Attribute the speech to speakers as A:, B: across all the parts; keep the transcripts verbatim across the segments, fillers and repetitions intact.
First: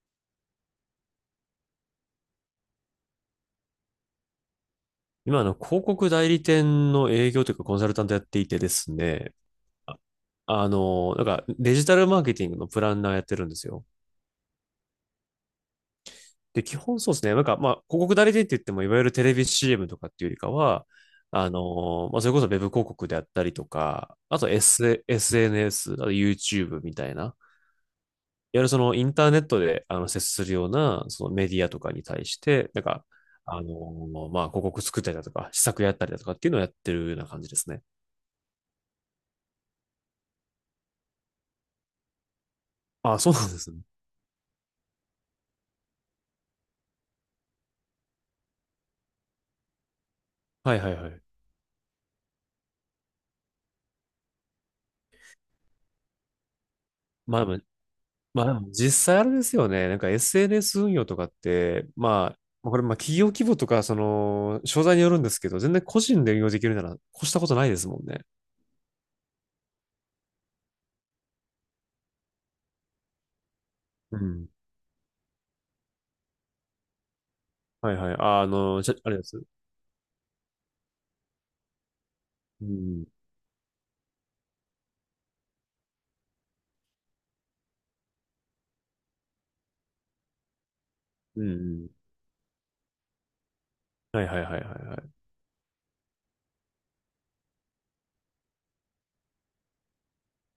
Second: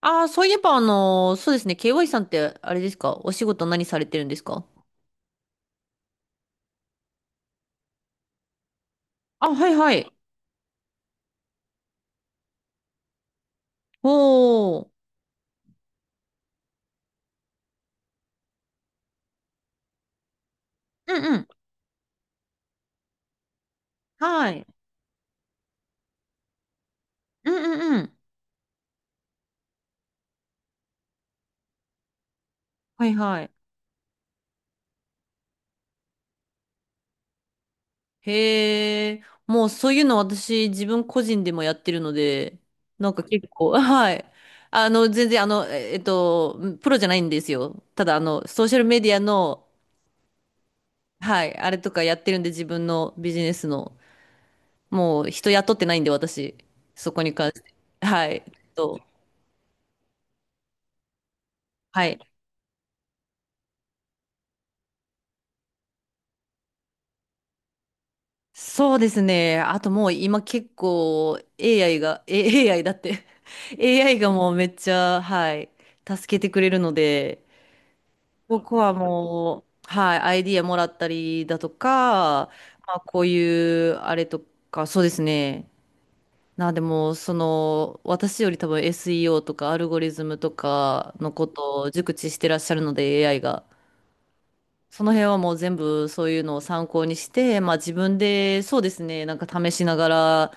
A: ああ、そういえば、あのーそうですね。ケーワイ さんって、あれですか？お仕事何されてるんですか？
B: 今、あの、広告代理店の営業というかコンサルタントやっていてですね、
A: あ、はいは
B: あ
A: い。
B: あの、なんかデジタルマーケティングのプランナーやってるんですよ。
A: おー。
B: で、基本そうですね、なんかまあ、広告代理店って言っても、いわゆるテレビ シーエム とかっていうよりかは、
A: うんうん。
B: あの、まあ、それこそウェブ広告であったりとか、あと
A: はい。
B: S、エスエヌエス、あと YouTube みたいな、いわ
A: うんうんうん。
B: ゆるそのインターネットであの接するようなそのメディアとかに対して、なんか、
A: はいはい。
B: あの、まあ、広告作ったりだとか、施策やったりだとかっていうのをやってるような感じですね。
A: へえ。もうそういうの私、自分個人でもやってるので、なん
B: あ、
A: か
B: そうな
A: 結
B: んで
A: 構、
B: すね。
A: はい。あの、全然、あの、ええっと、プロじゃないんですよ。ただ、あの、ソーシャルメディアの、
B: はいはいはい。
A: はい、あれとかやってるんで、自分のビジネスの。もう、人雇ってないんで、私。そこに
B: まあ
A: 関
B: で
A: し
B: も、
A: て。はい。え
B: まあでも
A: っと
B: 実際あれですよね。なんか エスエヌエス 運用とかって、
A: はい。
B: まあ、これまあ企業規模とか、その、商材によるんですけど、全然個人で運用できるなら、越したことないですもんね。
A: そうですね。あともう今結構 エーアイ が、え エーアイ だって
B: う
A: エーアイ が
B: ん。
A: もうめっちゃ、はい、助けてくれるので、
B: はいはい。あ、あ
A: 僕
B: の、
A: は
B: じゃ、あれです。
A: もう、はい、アイディアもらったりだとか、
B: う
A: まあ
B: ん。
A: こういうあれとか、そうですね。なんでも、その、私より多分 エスイーオー とかアルゴリズムとかの
B: う
A: こ
B: んう
A: と
B: ん。
A: を熟知してらっしゃるので エーアイ が。
B: はいはいはいはいは
A: その
B: い。
A: 辺はもう全部そういうのを参考にして、まあ自分でそうですね、なんか試しながら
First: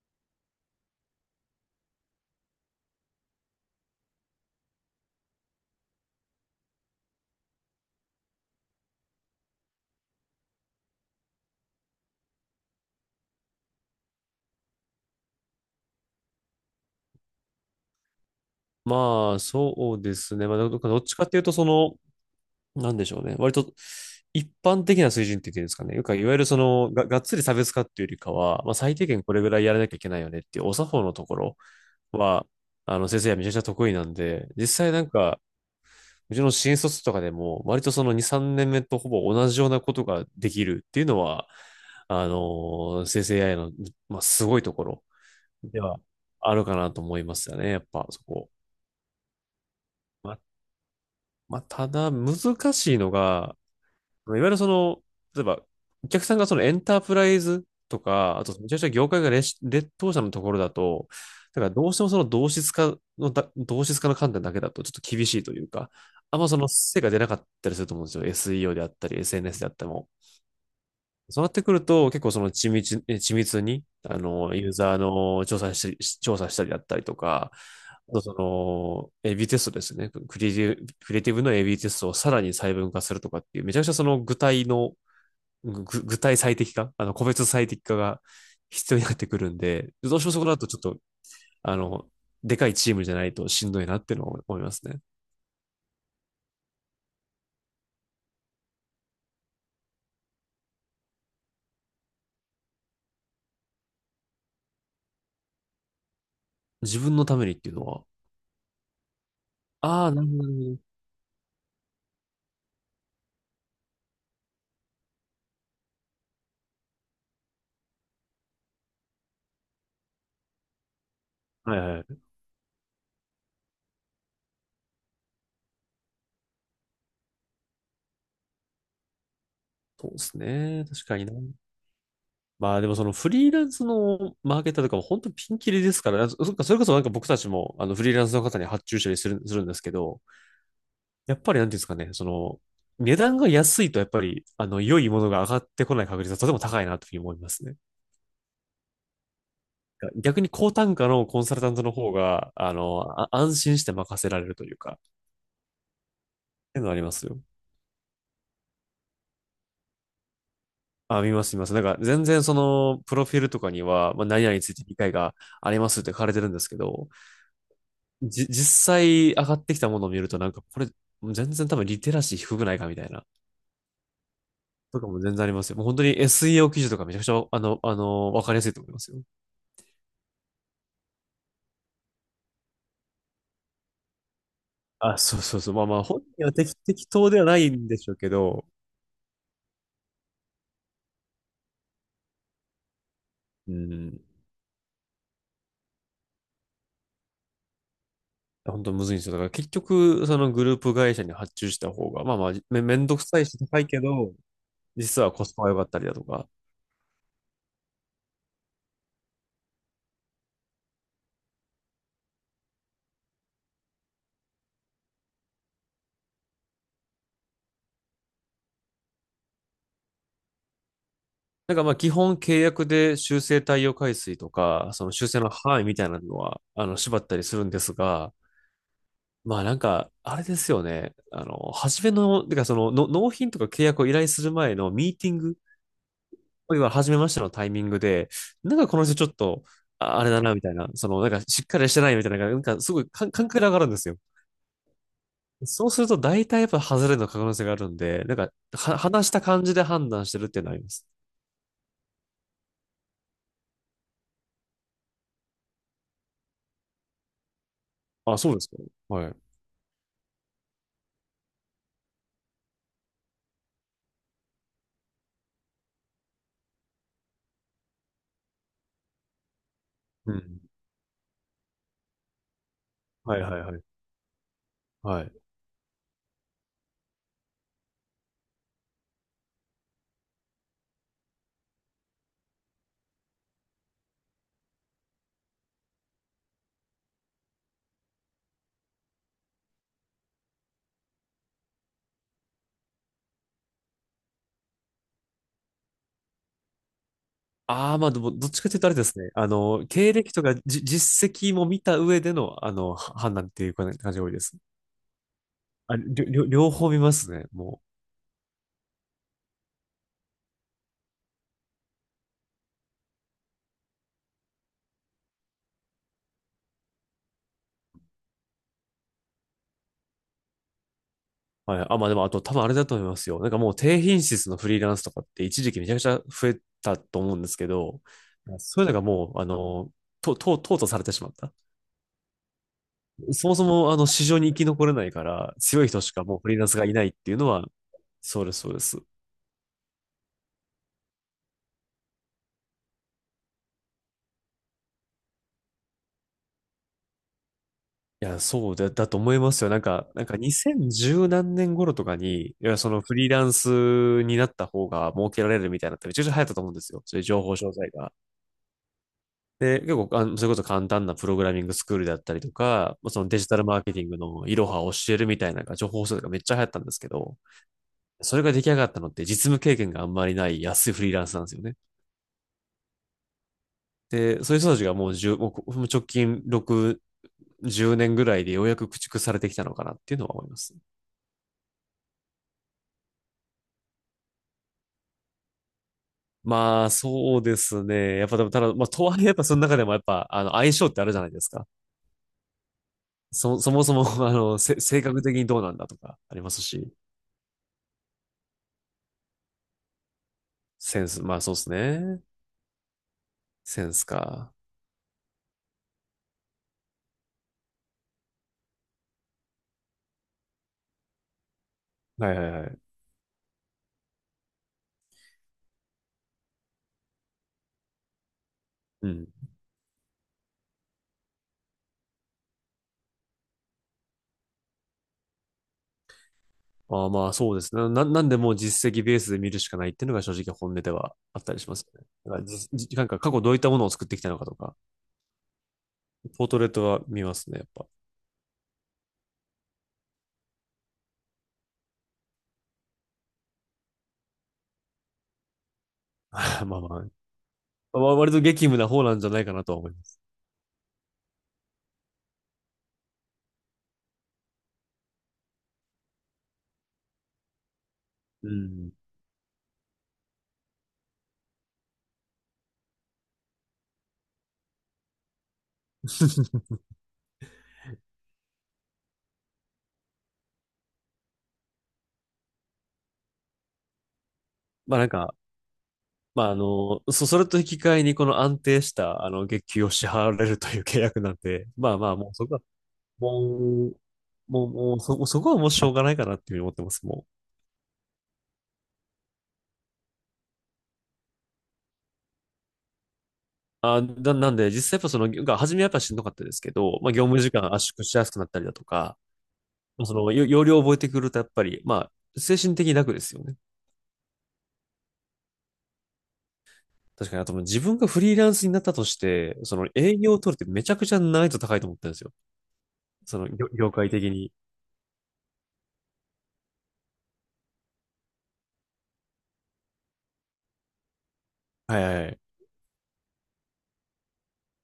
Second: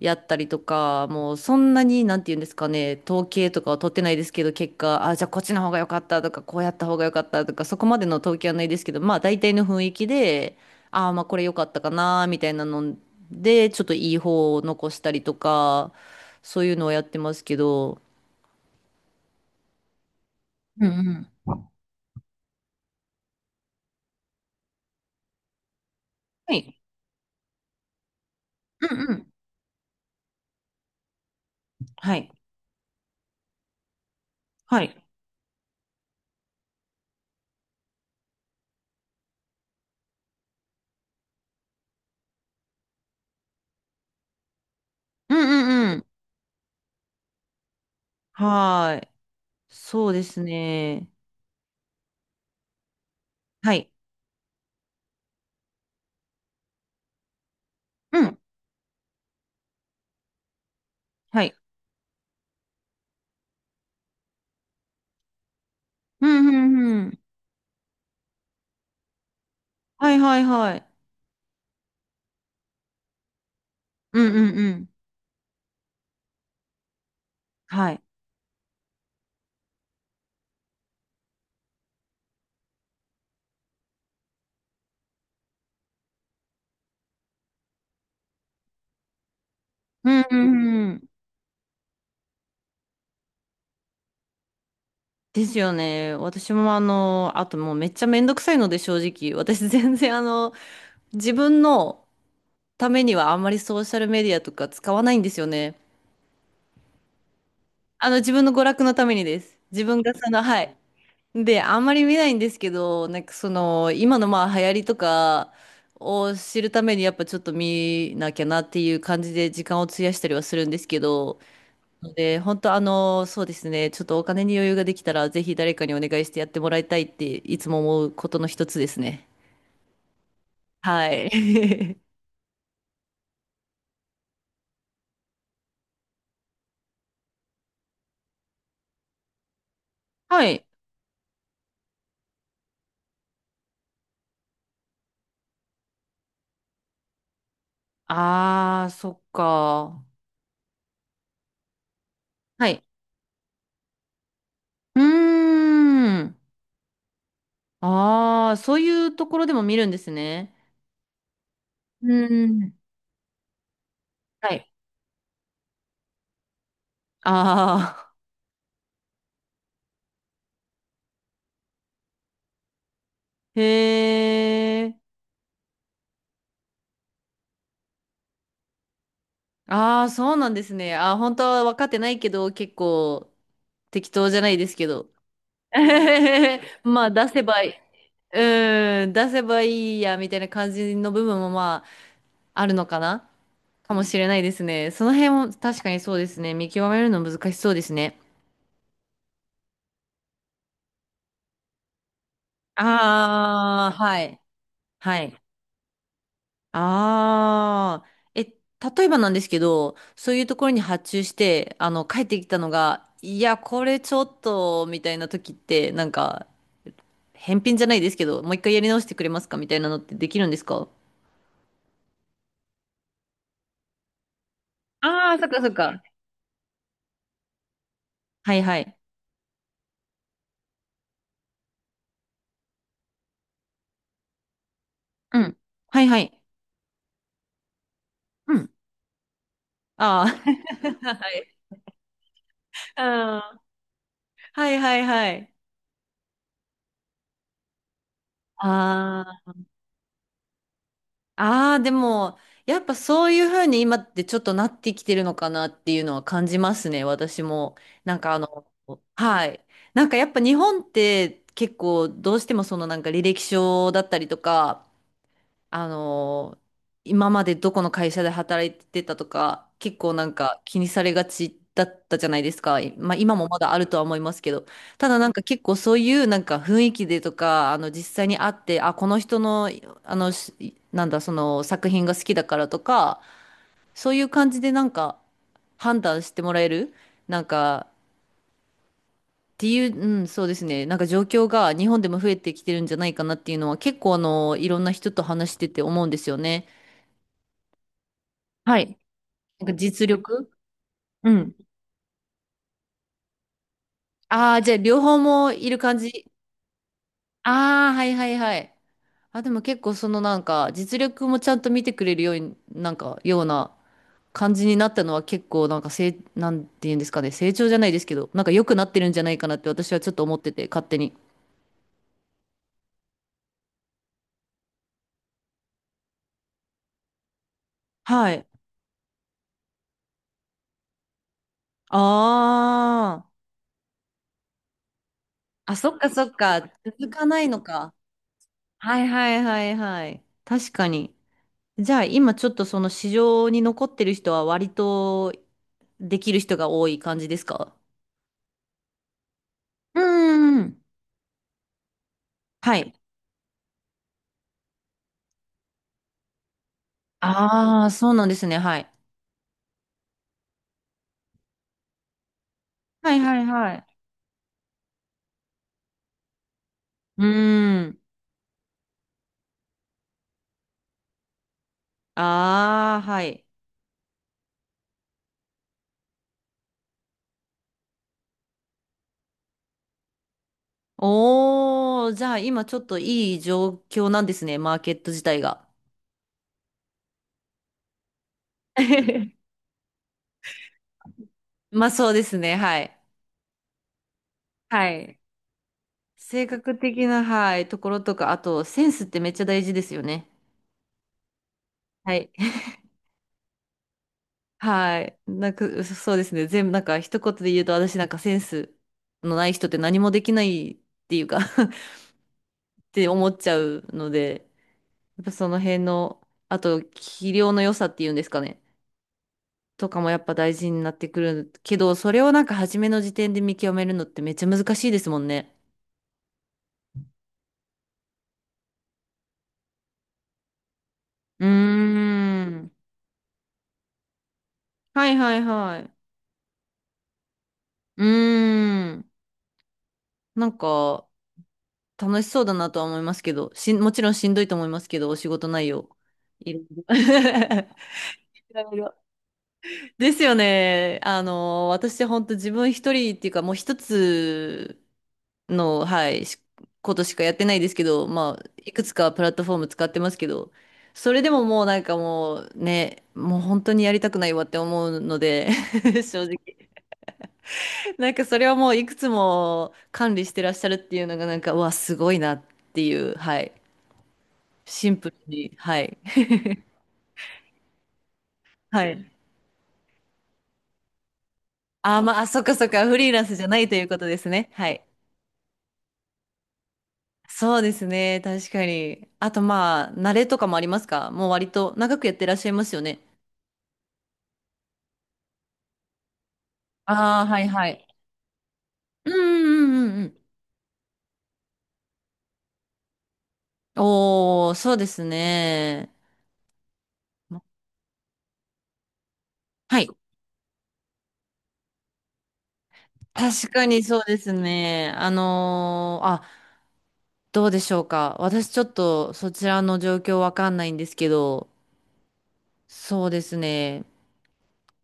A: やったりとか、もうそんなになんて言うんですかね、統計とかは取ってないですけど、結果、あ、じゃあこっちの方が良かったとか、こうやった方が良かったとか、そこまでの統計はないですけど、まあ大体の雰囲気で、ああ、まあこれ良かったかな、みたいなので、ちょっといい方を残したりとか、そういうのをやってますけど、
B: まあ、そうですね。まあ、ど
A: うん
B: どっちかっていう
A: うん。
B: と、その、なんでしょうね。割と、一般的な水準って言っていうんですかね。よくいわゆる
A: は
B: そ
A: い。
B: の、が、がっつり差別化っていうよりかは、まあ、
A: う
B: 最
A: ん
B: 低
A: う
B: 限
A: ん。
B: これぐらいやらなきゃいけないよねっていう、お作法のところ
A: はい。
B: は、あの、先生はめちゃくちゃ得意なんで、実
A: は
B: 際な
A: い。
B: んか、うちの新卒とかでも、割とそのに、さんねんめとほぼ同じようなことができるっていうのは、あの、生成 エーアイ の、まあ、すごいところ
A: うんう
B: で
A: んう
B: は
A: ん。
B: あるかなと思いますよね、やっぱそこ。
A: はーい。そうで
B: ま、
A: すね。
B: まあ、ただ難しいのが、
A: はい。
B: いわゆるその、例えば、お客さんがそのエンタープライズと
A: う
B: か、
A: ん。
B: あとめちゃくちゃ業界が劣劣等者のところだと、
A: はい。
B: だからどうしてもその同質化のだ、同質化の観点だけだとちょっと厳しいというか、
A: う
B: あん
A: ん、
B: ま
A: う
B: その成
A: ん、う
B: 果
A: ん。
B: 出なかったりすると思うんですよ。エスイーオー であったり、エスエヌエス であっても。
A: はいはいはい。
B: そうなってくると、結構その緻密、え緻密に、あ
A: うん、う
B: の、
A: ん、う
B: ユー
A: ん。
B: ザーの調査し、調査したりだったりとか、
A: はい。
B: あとその、エービー テストですね。クリエイティブ、クリエイティブの エービー テストをさらに細分化するとかっていう、めちゃくちゃその具体の具体最適化、あの、個別最適化が必要になってくるんで、
A: う
B: どう
A: ん、
B: しても
A: う
B: そこだとちょっ
A: ん、う
B: と、
A: ん。
B: あの、でかいチームじゃないとしんどいなっていうのは思いますね。
A: ですよね。私もあの、あともうめっちゃめんどくさいので正直、私 全然あの、自分のためにはあんまりソーシャルメディアとか使わないんですよね。
B: 自分のためにっていうのは。
A: あの、自分の娯楽のためにです。自分
B: あ
A: が
B: あ、なる
A: そ
B: ほ
A: の、
B: ど
A: はい。
B: ね。
A: で、あんまり見ないんですけど、なんかその、今のまあ流行りとかを知るためにやっぱちょっと見なきゃなっていう感じで時間を費やしたりはするんですけど、
B: はいは
A: の
B: い。
A: で、本当あの、そうですね、ちょっとお金に余裕ができたらぜひ誰かにお願いしてやってもらいたいっていつも思うことの一つですね。
B: そうですね。確
A: は
B: かに
A: い。
B: な。まあでもそのフリーランスのマーケターとかも本当ピンキリですから、そそっかそれこそなんか僕たちもあのフリーランスの方に発注したりする、するんですけど、
A: はい。
B: やっぱりなんていうんですかね、その値段が安いとやっぱりあの良いものが上がってこない確率はとても高いなというふうに思いますね。
A: ああ、そっか。
B: 逆に高単価のコンサルタントの方が、
A: は
B: あ
A: い。
B: の、あ安心して任せられるというか、っ
A: うーん。
B: ていうのありますよ。
A: ああ、そういうところでも見るんですね。
B: あ、見ます、見ます。なんか、
A: う
B: 全然
A: ー
B: そ
A: ん。
B: の、プロフィールとかには、まあ、何
A: は
B: 々に
A: い。
B: ついて理解がありますって書かれてるんですけど、
A: ああ。
B: じ、実際上がってきたものを見ると、なんか、これ、全然多分リテラシー低くないかみたいな、
A: へえ。
B: とかも全然ありますよ。もう本当に エスイーオー 記事とかめちゃくちゃ、あの、あの、わかりやすいと思いますよ。
A: ああ、そうなんですね。あー、本当は分かってないけど、結構適当じゃないですけど。
B: あ、そうそうそう。まあまあ、本人は 適、
A: ま
B: 適
A: あ、出
B: 当で
A: せ
B: はな
A: ばい
B: い
A: い。
B: んでしょうけど、
A: うん、出せばいいや、みたいな感じの部分もまあ、あるのかな
B: う
A: かもし
B: ん、
A: れないですね。その辺も確かにそうですね。見極めるの難しそうですね。
B: 本当むずいんですよ。だから結局、そのグループ会社に発注した方が、まあまあ、め、めんどくさいし高い
A: ああ、
B: け
A: は
B: ど、
A: い。は
B: 実は
A: い。
B: コスパが良かったりだとか。
A: ああ、え、例えばなんですけど、そういうところに発注して、あの、帰ってきたのが、いや、これちょっと、みたいな時って、なんか、返品じゃないですけど、もう一回やり直してくれますかみたいなのってできるんですか？
B: なんかまあ基本契約で修正対応回数とか、その修
A: ああ、
B: 正
A: そっ
B: の
A: かそっ
B: 範囲み
A: か。
B: たいなのは、あの、縛ったりするんですが、
A: はいはい。
B: まあなんか、あれですよね。あの、初めの、てかそのの、納品とか契約を依頼する前のミーティ
A: う
B: ング、い
A: ん。はいはい。
B: わゆる初めましてのタイミングで、
A: うん。
B: なんかこの人ちょっと、ああ
A: ああ。
B: れだな、みたいな、そ の、な
A: は
B: んか
A: い。
B: しっかりしてないみたいな、なんかす ご
A: あ
B: い感感覚
A: あ
B: が上がるんですよ。
A: はいはいはい。
B: そうすると大体やっぱ外れの可能性があるんで、なんか、は、
A: あ
B: 話し
A: あ。
B: た感じで判断してるっていうのはあります。
A: ああ、でも、やっぱそういうふうに今ってちょっとなってきてるのかなっていうのは感じますね、私も。なんかあ
B: あ、そうで
A: の、
B: すか。はい。
A: はい。なんかやっぱ日本って結構どうしてもそのなんか履歴書だったりとか、あのー今までどこの会社で働いてたとか、結構な
B: う
A: んか
B: ん。
A: 気にされがちだったじゃないですか。まあ今
B: はい
A: も
B: は
A: ま
B: い
A: だ
B: は
A: あ
B: い。
A: るとは思いますけど、ただ
B: は
A: なん
B: い。
A: か結構そういうなんか雰囲気でとか、あの実際に会って、あ、この人の、あの、しなんだ、その作品が好きだからとか、そういう感じでなんか判断してもらえる、なんか、っていう、うん、そうですね。なんか状況が日本でも増えてきてるんじゃないかなっていうのは結構あの、いろんな人と話してて思うんですよね。
B: ああ、まあでも、どっちかと
A: は
B: いうとあれ
A: い。
B: ですね。あ
A: なんか
B: の、
A: 実
B: 経歴と
A: 力
B: かじ、
A: う
B: 実績
A: ん。
B: も見た上での、あの、は判断っていう感じが多いで
A: あ
B: す。
A: あ、じゃあ両方もいる
B: あ、
A: 感
B: りょ、
A: じ。
B: りょ両方見ますね、も
A: ああ、はいはいはい。あ、でも結構そのなんか実力もちゃんと見てくれるように、なんかような感じになったのは結構なんか成、なんて言うんですかね、成長じゃないですけど、なんか良くなってるんじゃないかなって私はちょっと思ってて、勝手に。
B: う。はい。あ、まあでも、あと多分あれだと思いますよ。なんかもう低品質のフリーランスとかって一時期めちゃくちゃ増えたと思うんですけど、
A: はい。
B: そういうのがもう、あの、と、と、淘汰されてしまった。
A: あ
B: そもそもあの市場に生き残れないから
A: あ。あ、
B: 強い
A: そっ
B: 人
A: か
B: し
A: そ
B: か
A: っ
B: もうフリー
A: か。
B: ランスがいない
A: 続
B: っ
A: か
B: ていう
A: ない
B: の
A: の
B: は、
A: か。
B: そうです、そうで
A: は
B: す。い
A: いはいはいはい。確かに。じゃあ今ちょっとその市場に残ってる人は割とできる人が多い感じですか？
B: や、そうだ、だと思いますよ。なん
A: う
B: か、なんか
A: ーん。
B: にせんじゅう何年頃とかに、い
A: は
B: や、そ
A: い。
B: のフリーランスになった方が儲けられるみたいなのってめちゃくちゃ流行ったと思うんですよ。そういう情報商
A: ああ、
B: 材
A: そ
B: が。
A: うなんですね。はい。
B: で、結構、あの、それこそ簡単なプログラミングスクールだったりとか、まあ
A: はい
B: そのデ
A: はい
B: ジタル
A: は
B: マーケ
A: い。
B: ティングのいろはを教えるみたいなのが情報商材がめっちゃ流行ったんですけ
A: う
B: ど、
A: ーん。
B: それが出来上がったのって実務経験があんまりない安いフリーランスなんですよね。
A: ああ、はい。
B: で、そういう人たちがもう1もう直近ろく、じゅうねんぐらいでようやく駆逐されてきたのかなっていうのは思います。
A: おー、じゃあ今ちょっといい状況なんですね。マーケット自体が。
B: まあ、そうですね。やっぱ、でもただ、まあ、とはいえ、やっぱ その中でもやっぱ、あの、相性ってあるじゃないですか。
A: まあそうですね。はい。
B: そ、そもそも、あの、せ、
A: は
B: 性
A: い。
B: 格的にどうなんだとかあり
A: 性
B: ます
A: 格
B: し、
A: 的な、はい、ところとか、あとセンスってめっちゃ大事ですよね。
B: センス、まあそうです
A: は
B: ね。
A: い。
B: センスか。
A: はい。なんか、そうですね。全部、なんか、一言で言うと、私なんかセンスのない人って何もできないっていうか
B: はいはいはい。
A: って思っちゃうので、やっぱその辺の、あと、器量の良さっていうんですかね、
B: うん。
A: とかもやっぱ大事になってくるけど、それをなんか初めの時点で見極めるのってめっちゃ難しいですもんね。
B: まあまあ、そうですね。な、なんでもう実績ベースで見るしかないっていうのが正直本音ではあっ
A: うー
B: たりしますよね。だからじ、
A: ん。
B: じなんか過去どういったものを作ってきたのかとか、
A: はいはいはい。
B: ポートレートは見ますね、やっぱ。
A: うーん。なんか、楽しそうだなとは思いますけど、しん、もちろんしんどいと思いますけど、お仕事内容。
B: ま
A: いろ
B: あ
A: い
B: まあ
A: ろ
B: ま あ、わ割と
A: い
B: 激
A: ろい
B: 務な
A: ろ
B: 方なんじゃないかなとは思い ま
A: で
B: す。
A: すよね。あの、私本当自分一人っていうか、もう一つの、はい、しことしかやってないですけど、ま
B: う
A: あ、いくつ
B: ん。
A: かプラットフォーム使ってますけど、それでももうなんかもうね、もう本当にやりたくないわって思うので、正直。なんかそれはもういくつも管理してらっしゃるっていうのがなんか、うわ、すごいなっていう、はい。シン
B: まあなん
A: プル
B: か、
A: に、はい。
B: まああの、そ、それと引き換えにこの安
A: は
B: 定し
A: い。
B: たあの月給を支払われるという契約なんで、ま
A: あ
B: あ
A: ー、
B: まあ
A: まあ、あ
B: もう
A: そっ
B: そ
A: か
B: こは、
A: そっか、フリーランスじゃ
B: も
A: ないという
B: う、
A: ことですね。
B: も
A: は
B: う、
A: い。
B: もうそ、そこはもうしょうがないかなっていうふうに思ってます、もう。
A: そうですね、確かに。あとまあ、慣れとかもありますか？もう割と長くやってらっしゃいますよね。
B: あ、な、なんで実際やっぱその、が初めはやっぱしんどかったですけど、まあ
A: あ
B: 業
A: あ、は
B: 務
A: い
B: 時
A: は
B: 間
A: い。
B: 圧縮しやすくなったりだと
A: うん
B: か、
A: うんうん
B: ま
A: う
B: あそ
A: ん。
B: の、よ要領を覚えてくるとやっぱり、まあ精神的に楽ですよね。
A: おー、そうですね。
B: 確か
A: ま
B: に、あともう自分がフリーランスになったとして、そ
A: は
B: の
A: い。
B: 営業を取るってめちゃくちゃ難易度高いと思ったんですよ。その
A: 確か
B: 業、
A: に
B: 業
A: そう
B: 界
A: で
B: 的
A: す
B: に。
A: ね。あのーあ、どうでしょうか。私ちょっとそちらの状況わかんないんですけど、
B: はいはいはい。
A: そうですね。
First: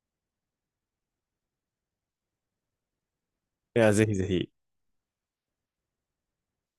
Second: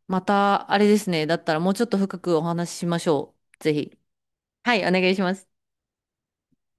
A: また、あれですね。だったらもうちょっと深くお話ししましょう。ぜ
B: いや、
A: ひ。
B: ぜひぜひ。
A: はい、お願いします。